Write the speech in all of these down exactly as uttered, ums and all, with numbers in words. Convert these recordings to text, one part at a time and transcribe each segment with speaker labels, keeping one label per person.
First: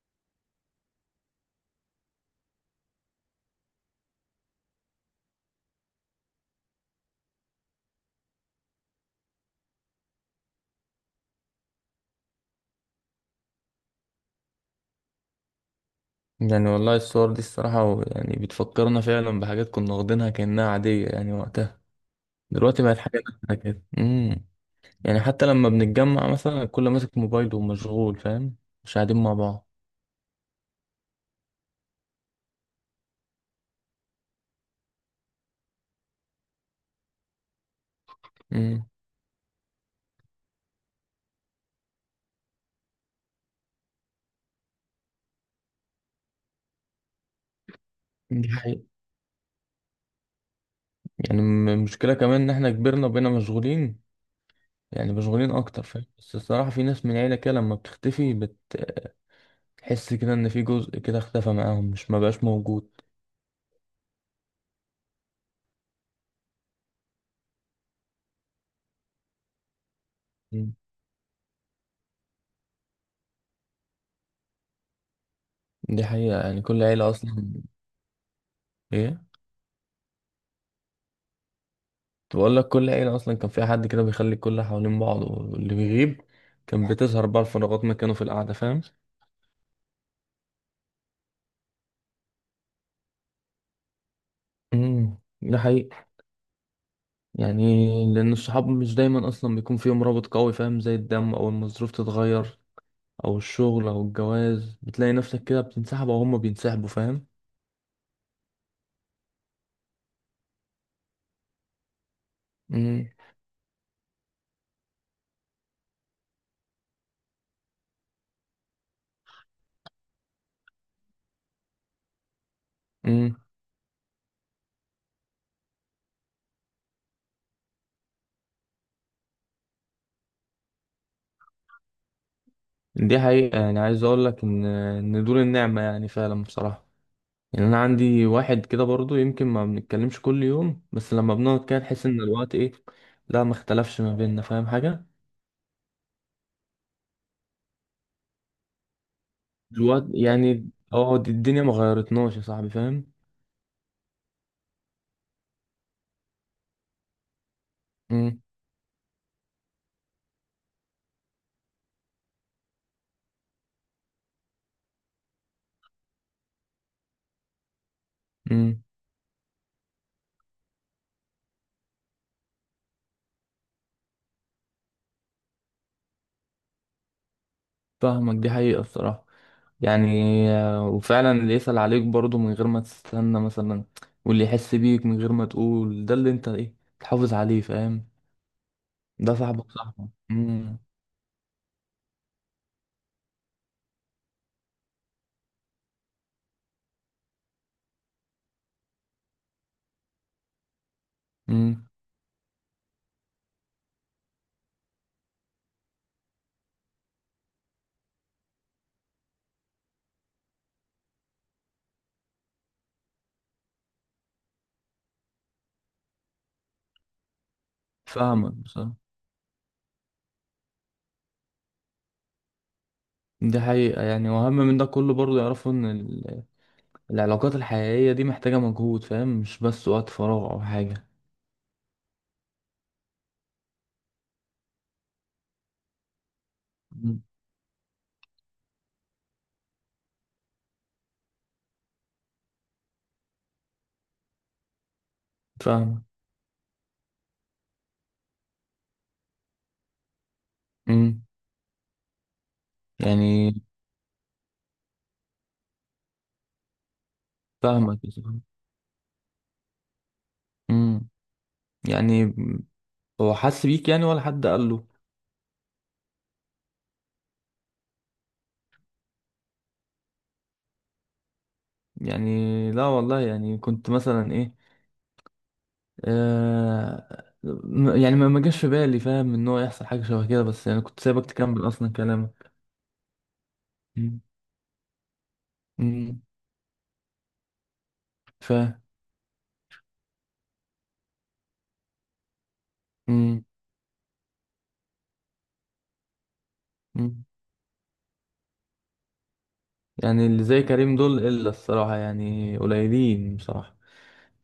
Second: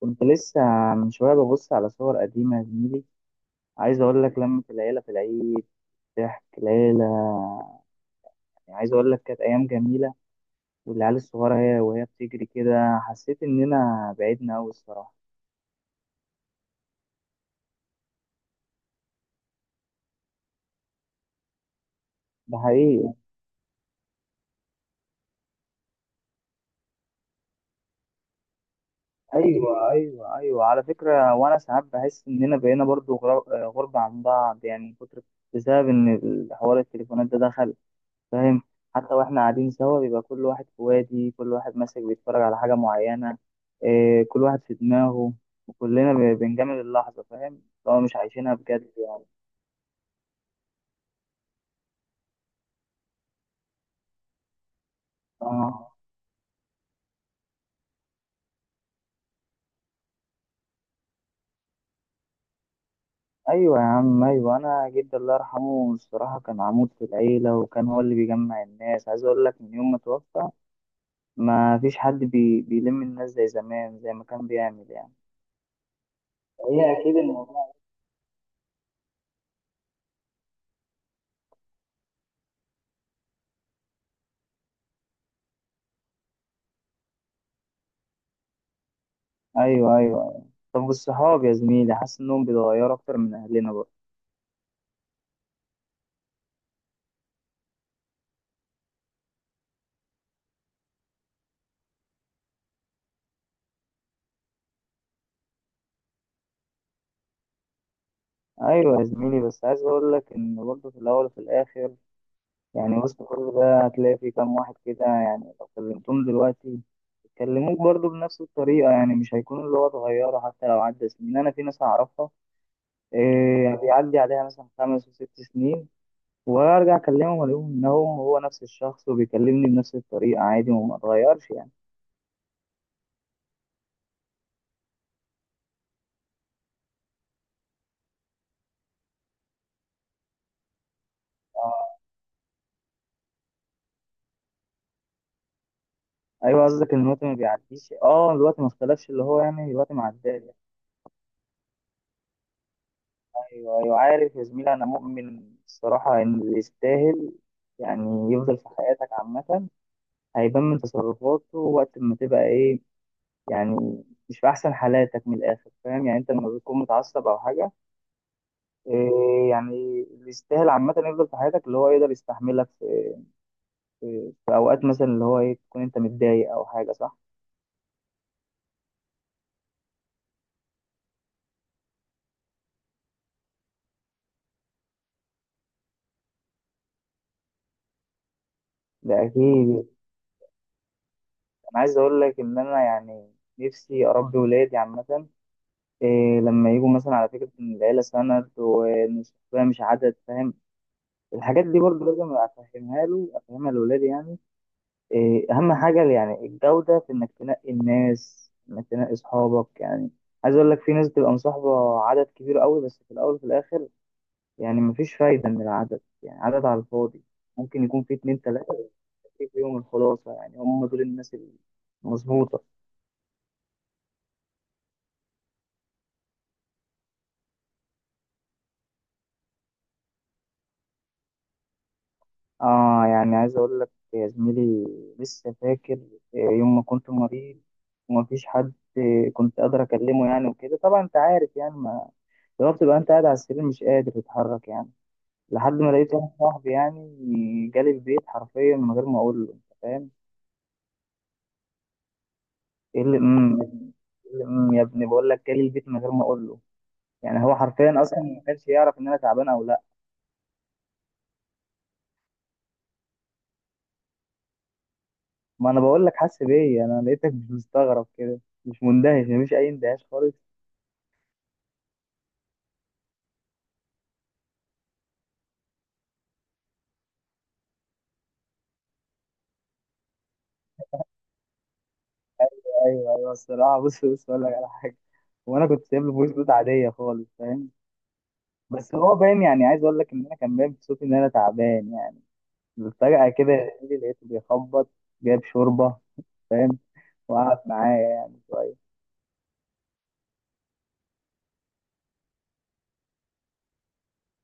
Speaker 1: كنت لسه من شوية ببص على صور قديمة يا زميلي. عايز أقول لك لمة العيلة في العيد، ضحك العيلة، يعني عايز أقول لك كانت أيام جميلة. والعيال الصغيرة هي وهي بتجري كده، حسيت إننا بعدنا أوي الصراحة.
Speaker 2: يعني والله الصور دي الصراحة و- يعني بتفكرنا فعلا بحاجات كنا واخدينها كأنها عادية يعني وقتها.
Speaker 1: ده
Speaker 2: دلوقتي بقت
Speaker 1: حقيقي.
Speaker 2: حاجة نادرة كده. امم يعني حتى لما بنتجمع مثلا الكل ماسك موبايله ومشغول، فاهم؟ مش قاعدين مع بعض.
Speaker 1: أيوة أيوة أيوة، على فكرة وأنا ساعات بحس إننا بقينا برضو غر- غربة عن بعض، يعني من كتر، بسبب إن الحوار التليفونات ده دخل. فاهم؟
Speaker 2: امم.
Speaker 1: حتى واحنا قاعدين سوا بيبقى كل واحد في وادي، كل واحد ماسك بيتفرج على حاجة معينة. إيه، كل واحد في دماغه، وكلنا ب- بنجامل اللحظة، فاهم؟ لو مش
Speaker 2: دي
Speaker 1: عايشينها
Speaker 2: حقيقة.
Speaker 1: بجد يعني.
Speaker 2: يعني م- المشكلة كمان إن احنا كبرنا وبقينا مشغولين، يعني مشغولين أكتر،
Speaker 1: آه.
Speaker 2: فاهم؟ بس الصراحة في ناس من العيلة كده لما بتختفي، بتحس كده إن في جزء كده اختفى معاهم، مش مبقاش موجود.
Speaker 1: أيوة يا عم، أيوة، أنا جدي الله يرحمه الصراحة كان عمود في العيلة، وكان هو اللي بيجمع الناس. عايز أقول لك من يوم ما توفى
Speaker 2: مم.
Speaker 1: ما فيش حد بي... بيلم الناس زي زمان، زي ما كان بيعمل يعني.
Speaker 2: دي حقيقة يعني كل
Speaker 1: هي
Speaker 2: عيلة
Speaker 1: أكيد
Speaker 2: أصلا.
Speaker 1: الموضوع.
Speaker 2: إيه، بقول لك كل عيلة أصلا كان فيها حد كده بيخلي الكل حوالين بعض، واللي بيغيب كان بتظهر بقى الفراغات مكانه في القعدة، فاهم؟
Speaker 1: أيوة أيوة. طب والصحاب يا زميلي، حاسس إنهم بيتغيروا أكتر من أهلنا برضه؟
Speaker 2: امم. ده حقيقي يعني، لأن الصحاب مش دايما أصلا بيكون فيهم رابط قوي، فاهم؟ زي الدم، أو المصروف تتغير أو الشغل أو الجواز، بتلاقي نفسك كده بتنسحب، أو هما بينسحبوا، فاهم؟
Speaker 1: ايوه يا زميلي، بس عايز اقول لك ان برضه في الاول وفي الاخر، يعني
Speaker 2: امم.
Speaker 1: وسط كل ده هتلاقي في كام واحد كده، يعني لو كلمتهم دلوقتي يكلموك برضه بنفس الطريقه، يعني مش هيكون اللي هو اتغيروا حتى لو عدى سنين. انا في ناس اعرفها،
Speaker 2: امم.
Speaker 1: إيه يعني، بيعدي عليها مثلا خمس وست سنين وارجع اكلمهم الاقيهم انهم هو نفس الشخص، وبيكلمني بنفس الطريقه عادي وما اتغيرش يعني.
Speaker 2: دي حقيقة، يعني عايز أقول لك إن إن دول النعمة، يعني فعلا بصراحة. يعني انا عندي واحد كده برضو يمكن ما بنتكلمش كل يوم، بس لما بنقعد كده نحس ان الوقت ايه، لا، ما اختلفش ما بيننا، فاهم حاجة؟
Speaker 1: ايوه، قصدك ان الوقت ما بيعديش. اه، الوقت ما اختلفش، اللي هو يعني الوقت ما
Speaker 2: الوقت
Speaker 1: عداش.
Speaker 2: يعني اه، دي- الدنيا ما غيرتناش يا صاحبي، فاهم؟
Speaker 1: ايوه ايوه، عارف يا زميلي، انا مؤمن الصراحه ان اللي يستاهل يعني
Speaker 2: امم.
Speaker 1: يفضل في حياتك عامه هيبان من تصرفاته وقت ما تبقى ايه، يعني مش في احسن حالاتك من الاخر. فاهم؟ يعني انت لما بتكون متعصب او حاجه،
Speaker 2: امم.
Speaker 1: إيه يعني، اللي يستاهل عامه يفضل في حياتك، اللي هو يقدر يستحملك في, في, في اوقات مثلا اللي هو ايه، تكون انت متضايق او حاجه، صح؟
Speaker 2: فاهمك. دي حقيقة الصراحة. يعني آه، وفعلا اللي يسأل عليك برضو من غير ما تستنى مثلا، واللي يحس بيك من غير ما تقول، ده اللي انت ايه، تحافظ عليه، فاهم؟
Speaker 1: ده
Speaker 2: ده صاحبك
Speaker 1: اكيد.
Speaker 2: صاحبك. امم.
Speaker 1: انا عايز اقول لك ان انا يعني نفسي اربي ولادي عامه، إيه لما يجوا مثلا، على فكرة، إن العيلة سند وإن الصحبة مش عدد. فاهم؟ الحاجات دي
Speaker 2: امم.
Speaker 1: برضه لازم أفهمها له، أفهمها لأولادي يعني. إيه أهم حاجة يعني الجودة، في إنك تنقي الناس، إنك تنقي أصحابك يعني. عايز أقول لك في ناس بتبقى مصاحبة عدد كبير قوي، بس في الأول وفي الآخر يعني مفيش فايدة من العدد، يعني عدد على الفاضي. ممكن يكون في اتنين
Speaker 2: فاهمك
Speaker 1: تلاتة
Speaker 2: بصراحة.
Speaker 1: في يوم الخلاصة، يعني هم دول الناس المظبوطة.
Speaker 2: دي حقيقة، يعني وأهم من ده كله برضو يعرفوا إن العلاقات الحقيقية دي محتاجة مجهود، فاهم؟ مش بس وقت فراغ أو حاجة.
Speaker 1: اه، يعني عايز اقول لك يا زميلي، لسه فاكر آه، يوم ما كنت
Speaker 2: مم.
Speaker 1: مريض ومفيش حد آه، كنت قادر اكلمه يعني، وكده طبعا انت عارف يعني، ما لو بتبقى انت قاعد على السرير مش قادر تتحرك يعني، لحد ما
Speaker 2: فاهمك.
Speaker 1: لقيت واحد صاحبي يعني جالي البيت حرفيا من غير ما اقول له. انت فاهم؟
Speaker 2: مم.
Speaker 1: ايه اللي
Speaker 2: يعني
Speaker 1: امم إيه اللي امم يا ابني، بقول لك جالي البيت من غير ما اقول له، يعني هو حرفيا
Speaker 2: فاهمك يا
Speaker 1: اصلا
Speaker 2: صاحبي.
Speaker 1: ما كانش يعرف ان انا تعبان او لا.
Speaker 2: مم. يعني هو حس بيك يعني، ولا حد قال له؟
Speaker 1: ما انا بقول لك حاسس بيا، انا لقيتك مش مستغرب كده، مش مندهش، مفيش اي اندهاش خالص.
Speaker 2: يعني لا والله، يعني كنت مثلا إيه، آه، م- يعني ما ما جاش في بالي، فاهم؟ إن هو يحصل حاجة شبه كده، بس يعني كنت سايبك تكمل أصلا كلامك.
Speaker 1: ايوه ايوه الصراحه، بص
Speaker 2: مم.
Speaker 1: بص اقول لك على حاجه، وانا كنت سايب له
Speaker 2: مم.
Speaker 1: فويس نوت عاديه خالص، فاهم؟
Speaker 2: فاهم.
Speaker 1: بس هو باين، يعني عايز اقول لك ان انا كان باين بصوتي ان انا تعبان يعني. فجاه
Speaker 2: مم.
Speaker 1: كده يجي لقيته بيخبط جايب شوربه، فاهم؟
Speaker 2: مم.
Speaker 1: وقعد معايا يعني شويه.
Speaker 2: يعني اللي زي كريم دول إلا، الصراحة يعني قليلين بصراحة.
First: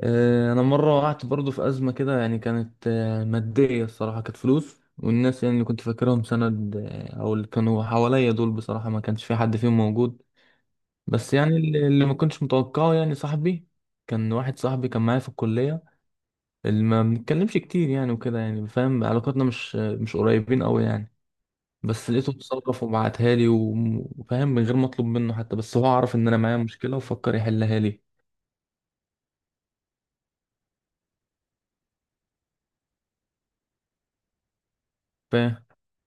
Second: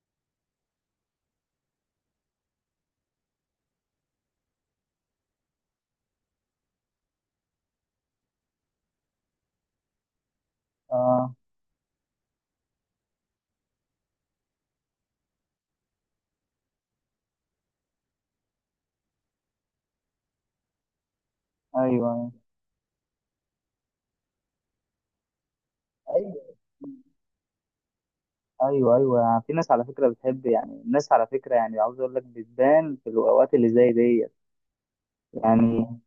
Speaker 2: آه، انا مره وقعت برضو في ازمه كده، يعني كانت آه، ماديه، الصراحه كانت فلوس، والناس يعني اللي كنت فاكرهم سند، آه، او اللي كانوا حواليا دول، بصراحه ما كانش في حد فيهم موجود. بس
Speaker 1: اه.
Speaker 2: يعني اللي اللي ما كنتش متوقعه يعني صاحبي، كان واحد صاحبي كان معايا في الكليه، اللي ما بنتكلمش كتير يعني، وكده يعني، فاهم؟ علاقاتنا مش مش قريبين قوي يعني. بس لقيته
Speaker 1: ايوه
Speaker 2: اتصرف وبعتها لي و- وفاهم، من غير ما اطلب منه حتى، بس هو عرف ان انا
Speaker 1: ايوه
Speaker 2: معايا مشكله وفكر يحلها لي.
Speaker 1: ايوه ايوه، يعني في ناس على فكره بتحب، يعني الناس على فكره، يعني عاوز اقول لك بتبان في الاوقات اللي زي ديت يعني.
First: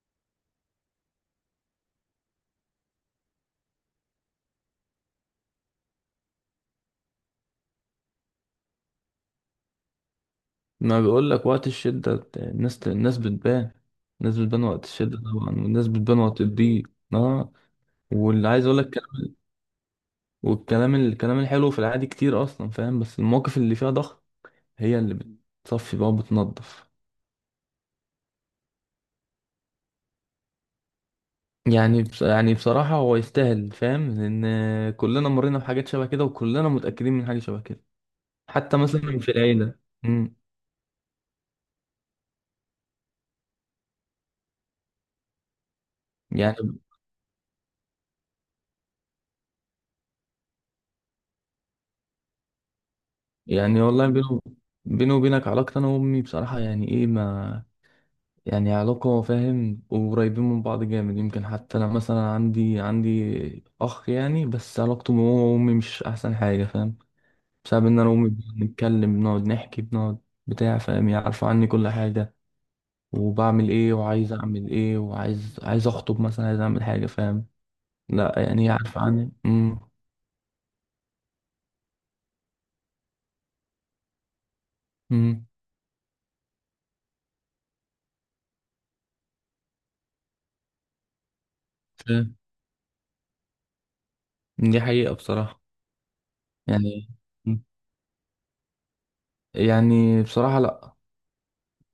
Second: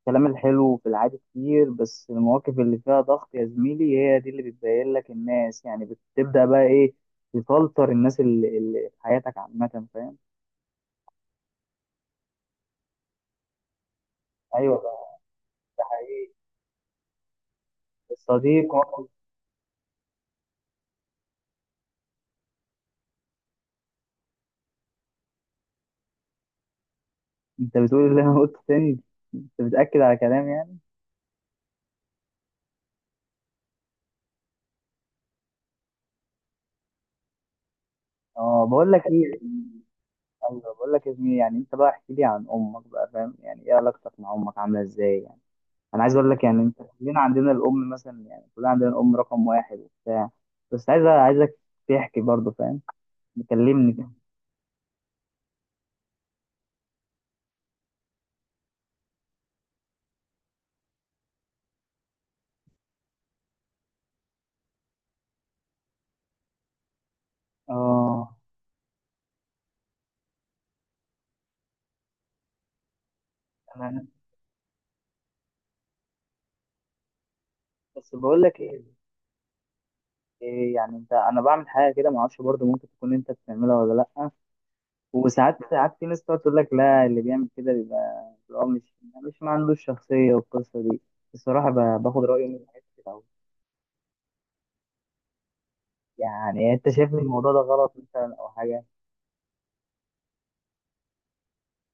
Speaker 1: الكلام الحلو في العادي كتير، بس المواقف اللي فيها ضغط يا زميلي هي دي اللي بتبين لك الناس يعني. بتبدأ بقى ايه، تفلتر الناس اللي, اللي في حياتك عامة. فاهم؟
Speaker 2: ما بقول لك وقت الشدة الناس، الناس بتبان. الناس بتبان
Speaker 1: ايوه،
Speaker 2: وقت الشدة طبعا،
Speaker 1: ده
Speaker 2: والناس بتبان
Speaker 1: حقيقي.
Speaker 2: وقت الضيق. اه. واللي عايز
Speaker 1: الصديق.
Speaker 2: اقول لك كلام، والكلام الكلام الحلو في العادي كتير اصلا، فاهم؟ بس المواقف اللي فيها ضغط هي اللي بتصفي بقى وبتنضف.
Speaker 1: انت بتقول اللي انا قلته تاني، انت بتأكد على كلام يعني.
Speaker 2: يعني بص، يعني بصراحة هو يستاهل، فاهم؟ لأن كلنا مرينا بحاجات شبه كده، وكلنا متأكدين من حاجة شبه كده،
Speaker 1: اه،
Speaker 2: حتى
Speaker 1: بقول لك
Speaker 2: مثلا في
Speaker 1: ايه،
Speaker 2: العيلة. مم.
Speaker 1: ايوه بقول لك يا زميلي، يعني انت بقى احكي لي عن امك بقى. فاهم؟ يعني ايه علاقتك مع امك عامله ازاي يعني؟ انا عايز اقول لك
Speaker 2: يعني.
Speaker 1: يعني انت، كلنا عندنا الام مثلا، يعني كلنا عندنا الام رقم واحد وبتاع، بس عايز عايزك تحكي برضه، فاهم؟
Speaker 2: يعني
Speaker 1: مكلمني
Speaker 2: والله
Speaker 1: كده.
Speaker 2: بينه بيني وبينك، علاقتي أنا وأمي بصراحة يعني إيه، ما يعني علاقة، فاهم؟ وقريبين من بعض جامد، يمكن حتى أنا مثلا عندي عندي أخ يعني، بس علاقته بابا وأمي مش أحسن حاجة، فاهم؟ بسبب إن أنا وأمي
Speaker 1: اه.
Speaker 2: بنتكلم، بنقعد نحكي، بنقعد بتاع، فاهم؟ يعني عارفة عني كل حاجة، وبعمل إيه
Speaker 1: انا
Speaker 2: وعايز أعمل إيه، وعايز عايز أخطب مثلا، عايز أعمل حاجة، فاهم؟
Speaker 1: بس
Speaker 2: لا
Speaker 1: بقول لك
Speaker 2: يعني هي
Speaker 1: ايه،
Speaker 2: عارفة عني. أمم.
Speaker 1: إيه يعني انت، انا بعمل حاجه كده ما اعرفش برضه، ممكن تكون انت بتعملها ولا لا.
Speaker 2: أمم.
Speaker 1: وساعات ساعات في ناس تقعد تقول لك لا، اللي بيعمل كده بيبقى اللي هو مش، مش ما عندوش شخصيه، والقصه دي الصراحه ب- باخد
Speaker 2: فاهم.
Speaker 1: رايه من حاجات كتير أوي.
Speaker 2: دي حقيقة بصراحة.
Speaker 1: يعني إيه، انت
Speaker 2: يعني
Speaker 1: شايف ان الموضوع ده
Speaker 2: مم.
Speaker 1: غلط مثلا او حاجه؟
Speaker 2: يعني بصراحة لأ،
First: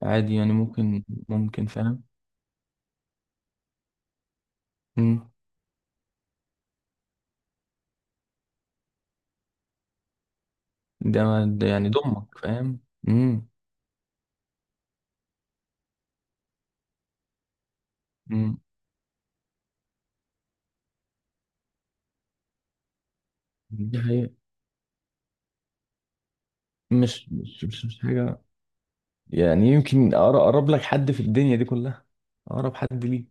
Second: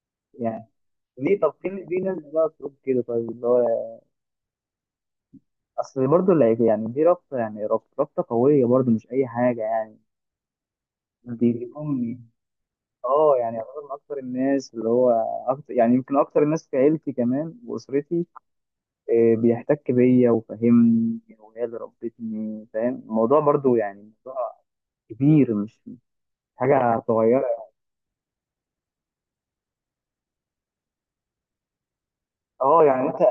Speaker 2: عادي يعني
Speaker 1: يعني
Speaker 2: ممكن.
Speaker 1: ليه؟ طب
Speaker 2: ممكن،
Speaker 1: في في
Speaker 2: فاهم؟
Speaker 1: ناس بقى تقول كده، طيب اللي هو اصل برضه اللي هيك- يعني دي رابطه، يعني رابطه رابطه قويه برضه، مش اي حاجه يعني.
Speaker 2: ده ما-
Speaker 1: دي
Speaker 2: ده
Speaker 1: دي
Speaker 2: يعني
Speaker 1: امي،
Speaker 2: ضمك، فاهم؟
Speaker 1: اه،
Speaker 2: امم.
Speaker 1: يعني يعتبر من اكتر الناس اللي هو أكتر، يعني يمكن اكتر الناس في عيلتي كمان واسرتي،
Speaker 2: امم.
Speaker 1: آه، بيحتك بيا وفاهمني وهي اللي ربتني، فاهم؟ الموضوع برضو
Speaker 2: دي
Speaker 1: يعني
Speaker 2: حقيقة.
Speaker 1: موضوع كبير، مش مش حاجه
Speaker 2: مش
Speaker 1: صغيره.
Speaker 2: مش مش, مش حاجة. يعني يمكن أقر- اقرب لك حد في الدنيا دي كلها، اقرب
Speaker 1: اه،
Speaker 2: حد
Speaker 1: يعني انت،
Speaker 2: ليه.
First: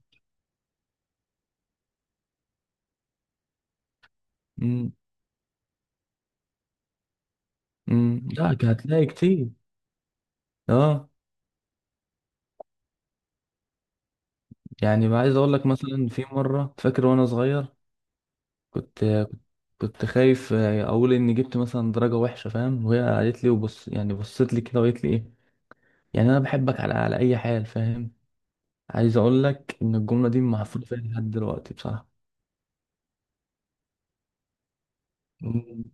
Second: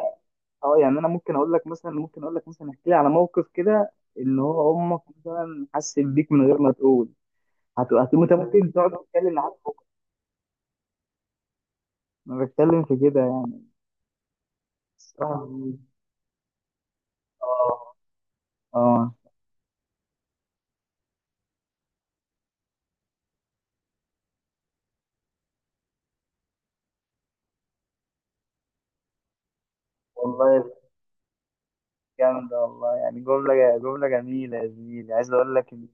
Speaker 1: اه يعني انا ممكن اقول لك مثلا ممكن اقول لك مثلا احكي لي على موقف كده ان هو
Speaker 2: امم.
Speaker 1: امك مثلا حست بيك من غير ما تقول. هت- هت-
Speaker 2: امم.
Speaker 1: انت
Speaker 2: لا،
Speaker 1: ممكن تقعد
Speaker 2: هتلاقي
Speaker 1: تتكلم
Speaker 2: كتير.
Speaker 1: معاك،
Speaker 2: اه،
Speaker 1: انا بتكلم في كده يعني.
Speaker 2: يعني بقى عايز
Speaker 1: الصراحة
Speaker 2: اقول لك
Speaker 1: دي-
Speaker 2: مثلا في مرة فاكر وانا صغير،
Speaker 1: اه. اه
Speaker 2: كنت كنت خايف اقول اني جبت مثلا درجة وحشة، فاهم؟ وهي قالت لي وبص، يعني بصت لي كده وقالت لي ايه، يعني انا بحبك على على اي حال، فاهم؟ عايز اقول لك ان الجملة دي
Speaker 1: والله،
Speaker 2: محفورة فيها لحد دلوقتي
Speaker 1: جامدة والله، يعني جملة جملة جميلة يا زميلي. عايز أقول لك إن
Speaker 2: بصراحة.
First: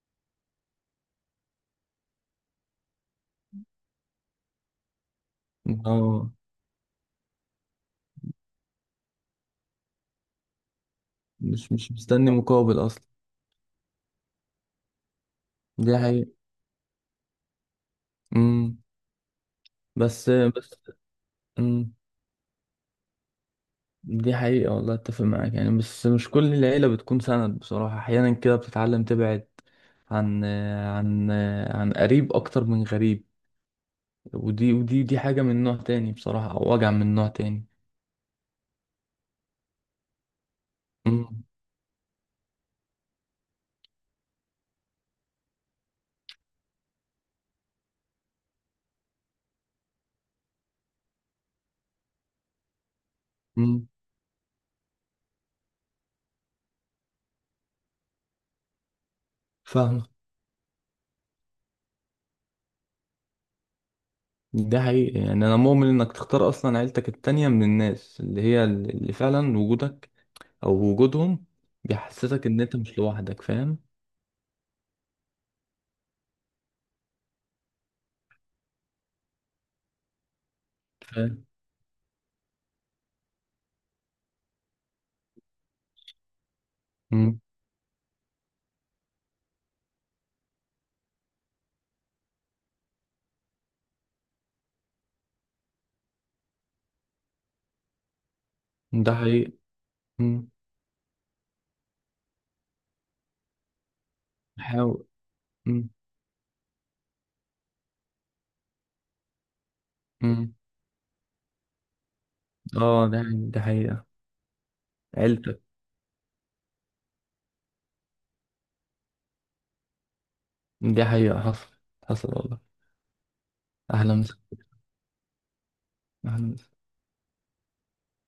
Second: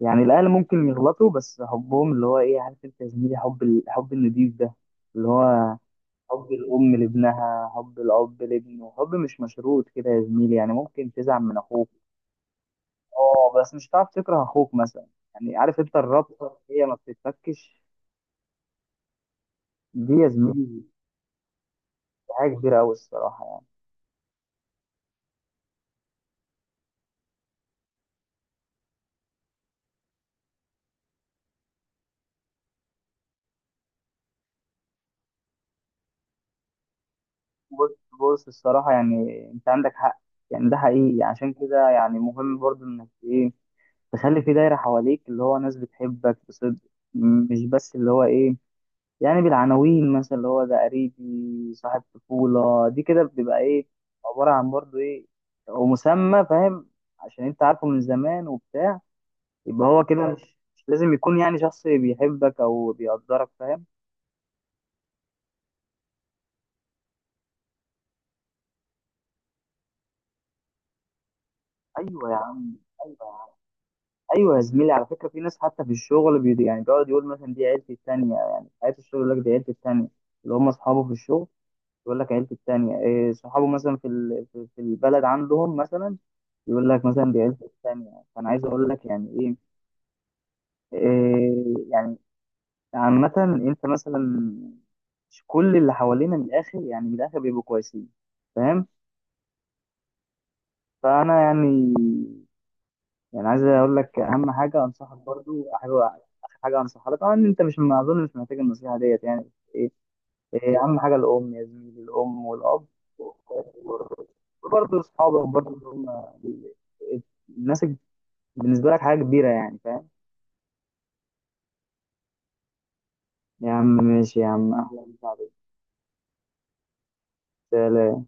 Speaker 1: يعني الأهل ممكن يغلطوا، بس حبهم اللي هو إيه، عارف أنت يا زميلي، حب، الحب النضيف ده، اللي هو
Speaker 2: اه.
Speaker 1: حب الأم لابنها، حب الأب لابنه، حب مش مشروط كده يا زميلي. يعني ممكن تزعل من
Speaker 2: مش
Speaker 1: أخوك،
Speaker 2: مش مستني مقابل اصلا.
Speaker 1: أه، بس مش هتعرف تكره أخوك مثلا. يعني عارف
Speaker 2: دي
Speaker 1: أنت،
Speaker 2: حقيقة.
Speaker 1: الرابطة هي ما بتتفكش
Speaker 2: امم.
Speaker 1: دي يا
Speaker 2: بس
Speaker 1: زميلي،
Speaker 2: بس. امم.
Speaker 1: حاجة كبيرة أوي الصراحة يعني.
Speaker 2: دي حقيقة والله، اتفق معاك يعني، بس مش كل العيلة بتكون سند بصراحة، احيانا كده بتتعلم تبعد عن عن عن قريب اكتر من غريب، ودي ودي دي حاجة من نوع تاني بصراحة، او وجع من نوع تاني.
Speaker 1: بص بص الصراحة، يعني أنت عندك حق، يعني ده حقيقي.
Speaker 2: امم.
Speaker 1: عشان كده يعني مهم برضو انك ايه، تخلي في دايرة حواليك اللي هو ناس بتحبك بصدق، م- مش بس اللي هو ايه، يعني بالعناوين مثلا اللي هو ده قريبي، صاحب طفولة، دي كده بتبقى ايه،
Speaker 2: امم.
Speaker 1: عبارة عن برضه ايه، ومسمى، فاهم؟ عشان انت عارفه من زمان وبتاع، يبقى هو
Speaker 2: فاهمة.
Speaker 1: كده مش، مش لازم يكون يعني شخص بيحبك او بيقدرك. فاهم؟
Speaker 2: ده حقيقي، يعني انا مؤمن انك تختار اصلا عيلتك التانية من الناس، اللي هي اللي فعلا وجودك او وجودهم
Speaker 1: ايوه يا
Speaker 2: بيحسسك ان انت
Speaker 1: عم،
Speaker 2: مش
Speaker 1: ايوه يا
Speaker 2: لوحدك،
Speaker 1: عم.
Speaker 2: فاهم؟
Speaker 1: ايوه يا زميلي، على فكرة في ناس حتى في الشغل بي يعني بيقعد يقول مثلا دي عيلتي التانية، يعني حياة الشغل يقول لك دي عيلتي التانية، اللي هم اصحابه في
Speaker 2: فاهم.
Speaker 1: الشغل، يقول لك عيلته التانية، إيه، صحابه مثلا في ال- في في البلد عندهم مثلا يقول لك مثلا
Speaker 2: مم.
Speaker 1: دي عيلته التانية. فأنا عايز أقول لك يعني إيه، إيه يعني، عامة، أنت مثلا مش كل اللي حوالينا من الآخر، يعني من الآخر بيبقوا كويسين، فاهم؟
Speaker 2: ده حقيقي. مم.
Speaker 1: فأنا يعني، يعني عايز أقول لك أهم حاجة
Speaker 2: حاول.
Speaker 1: أنصحك برضو،
Speaker 2: مم.
Speaker 1: حاجة آخر حاجة أنصحها لك، طبعا أنت مش، ما أظن مش محتاج النصيحة ديت يعني.
Speaker 2: مم.
Speaker 1: إيه اهم حاجه الام يا زميلي، الام والاب،
Speaker 2: اه، ده ده حقيقة
Speaker 1: برضه اصحابك،
Speaker 2: عيلتك.
Speaker 1: برضه هم، ال- الناس بالنسبه لك حاجه كبيره يعني. فاهم؟
Speaker 2: دي حقيقة حصل. حصل والله.
Speaker 1: يا عم
Speaker 2: اهلا وسهلا.
Speaker 1: ماشي يا عم، اهلا
Speaker 2: أهلاً وسهلا.
Speaker 1: وسهلا.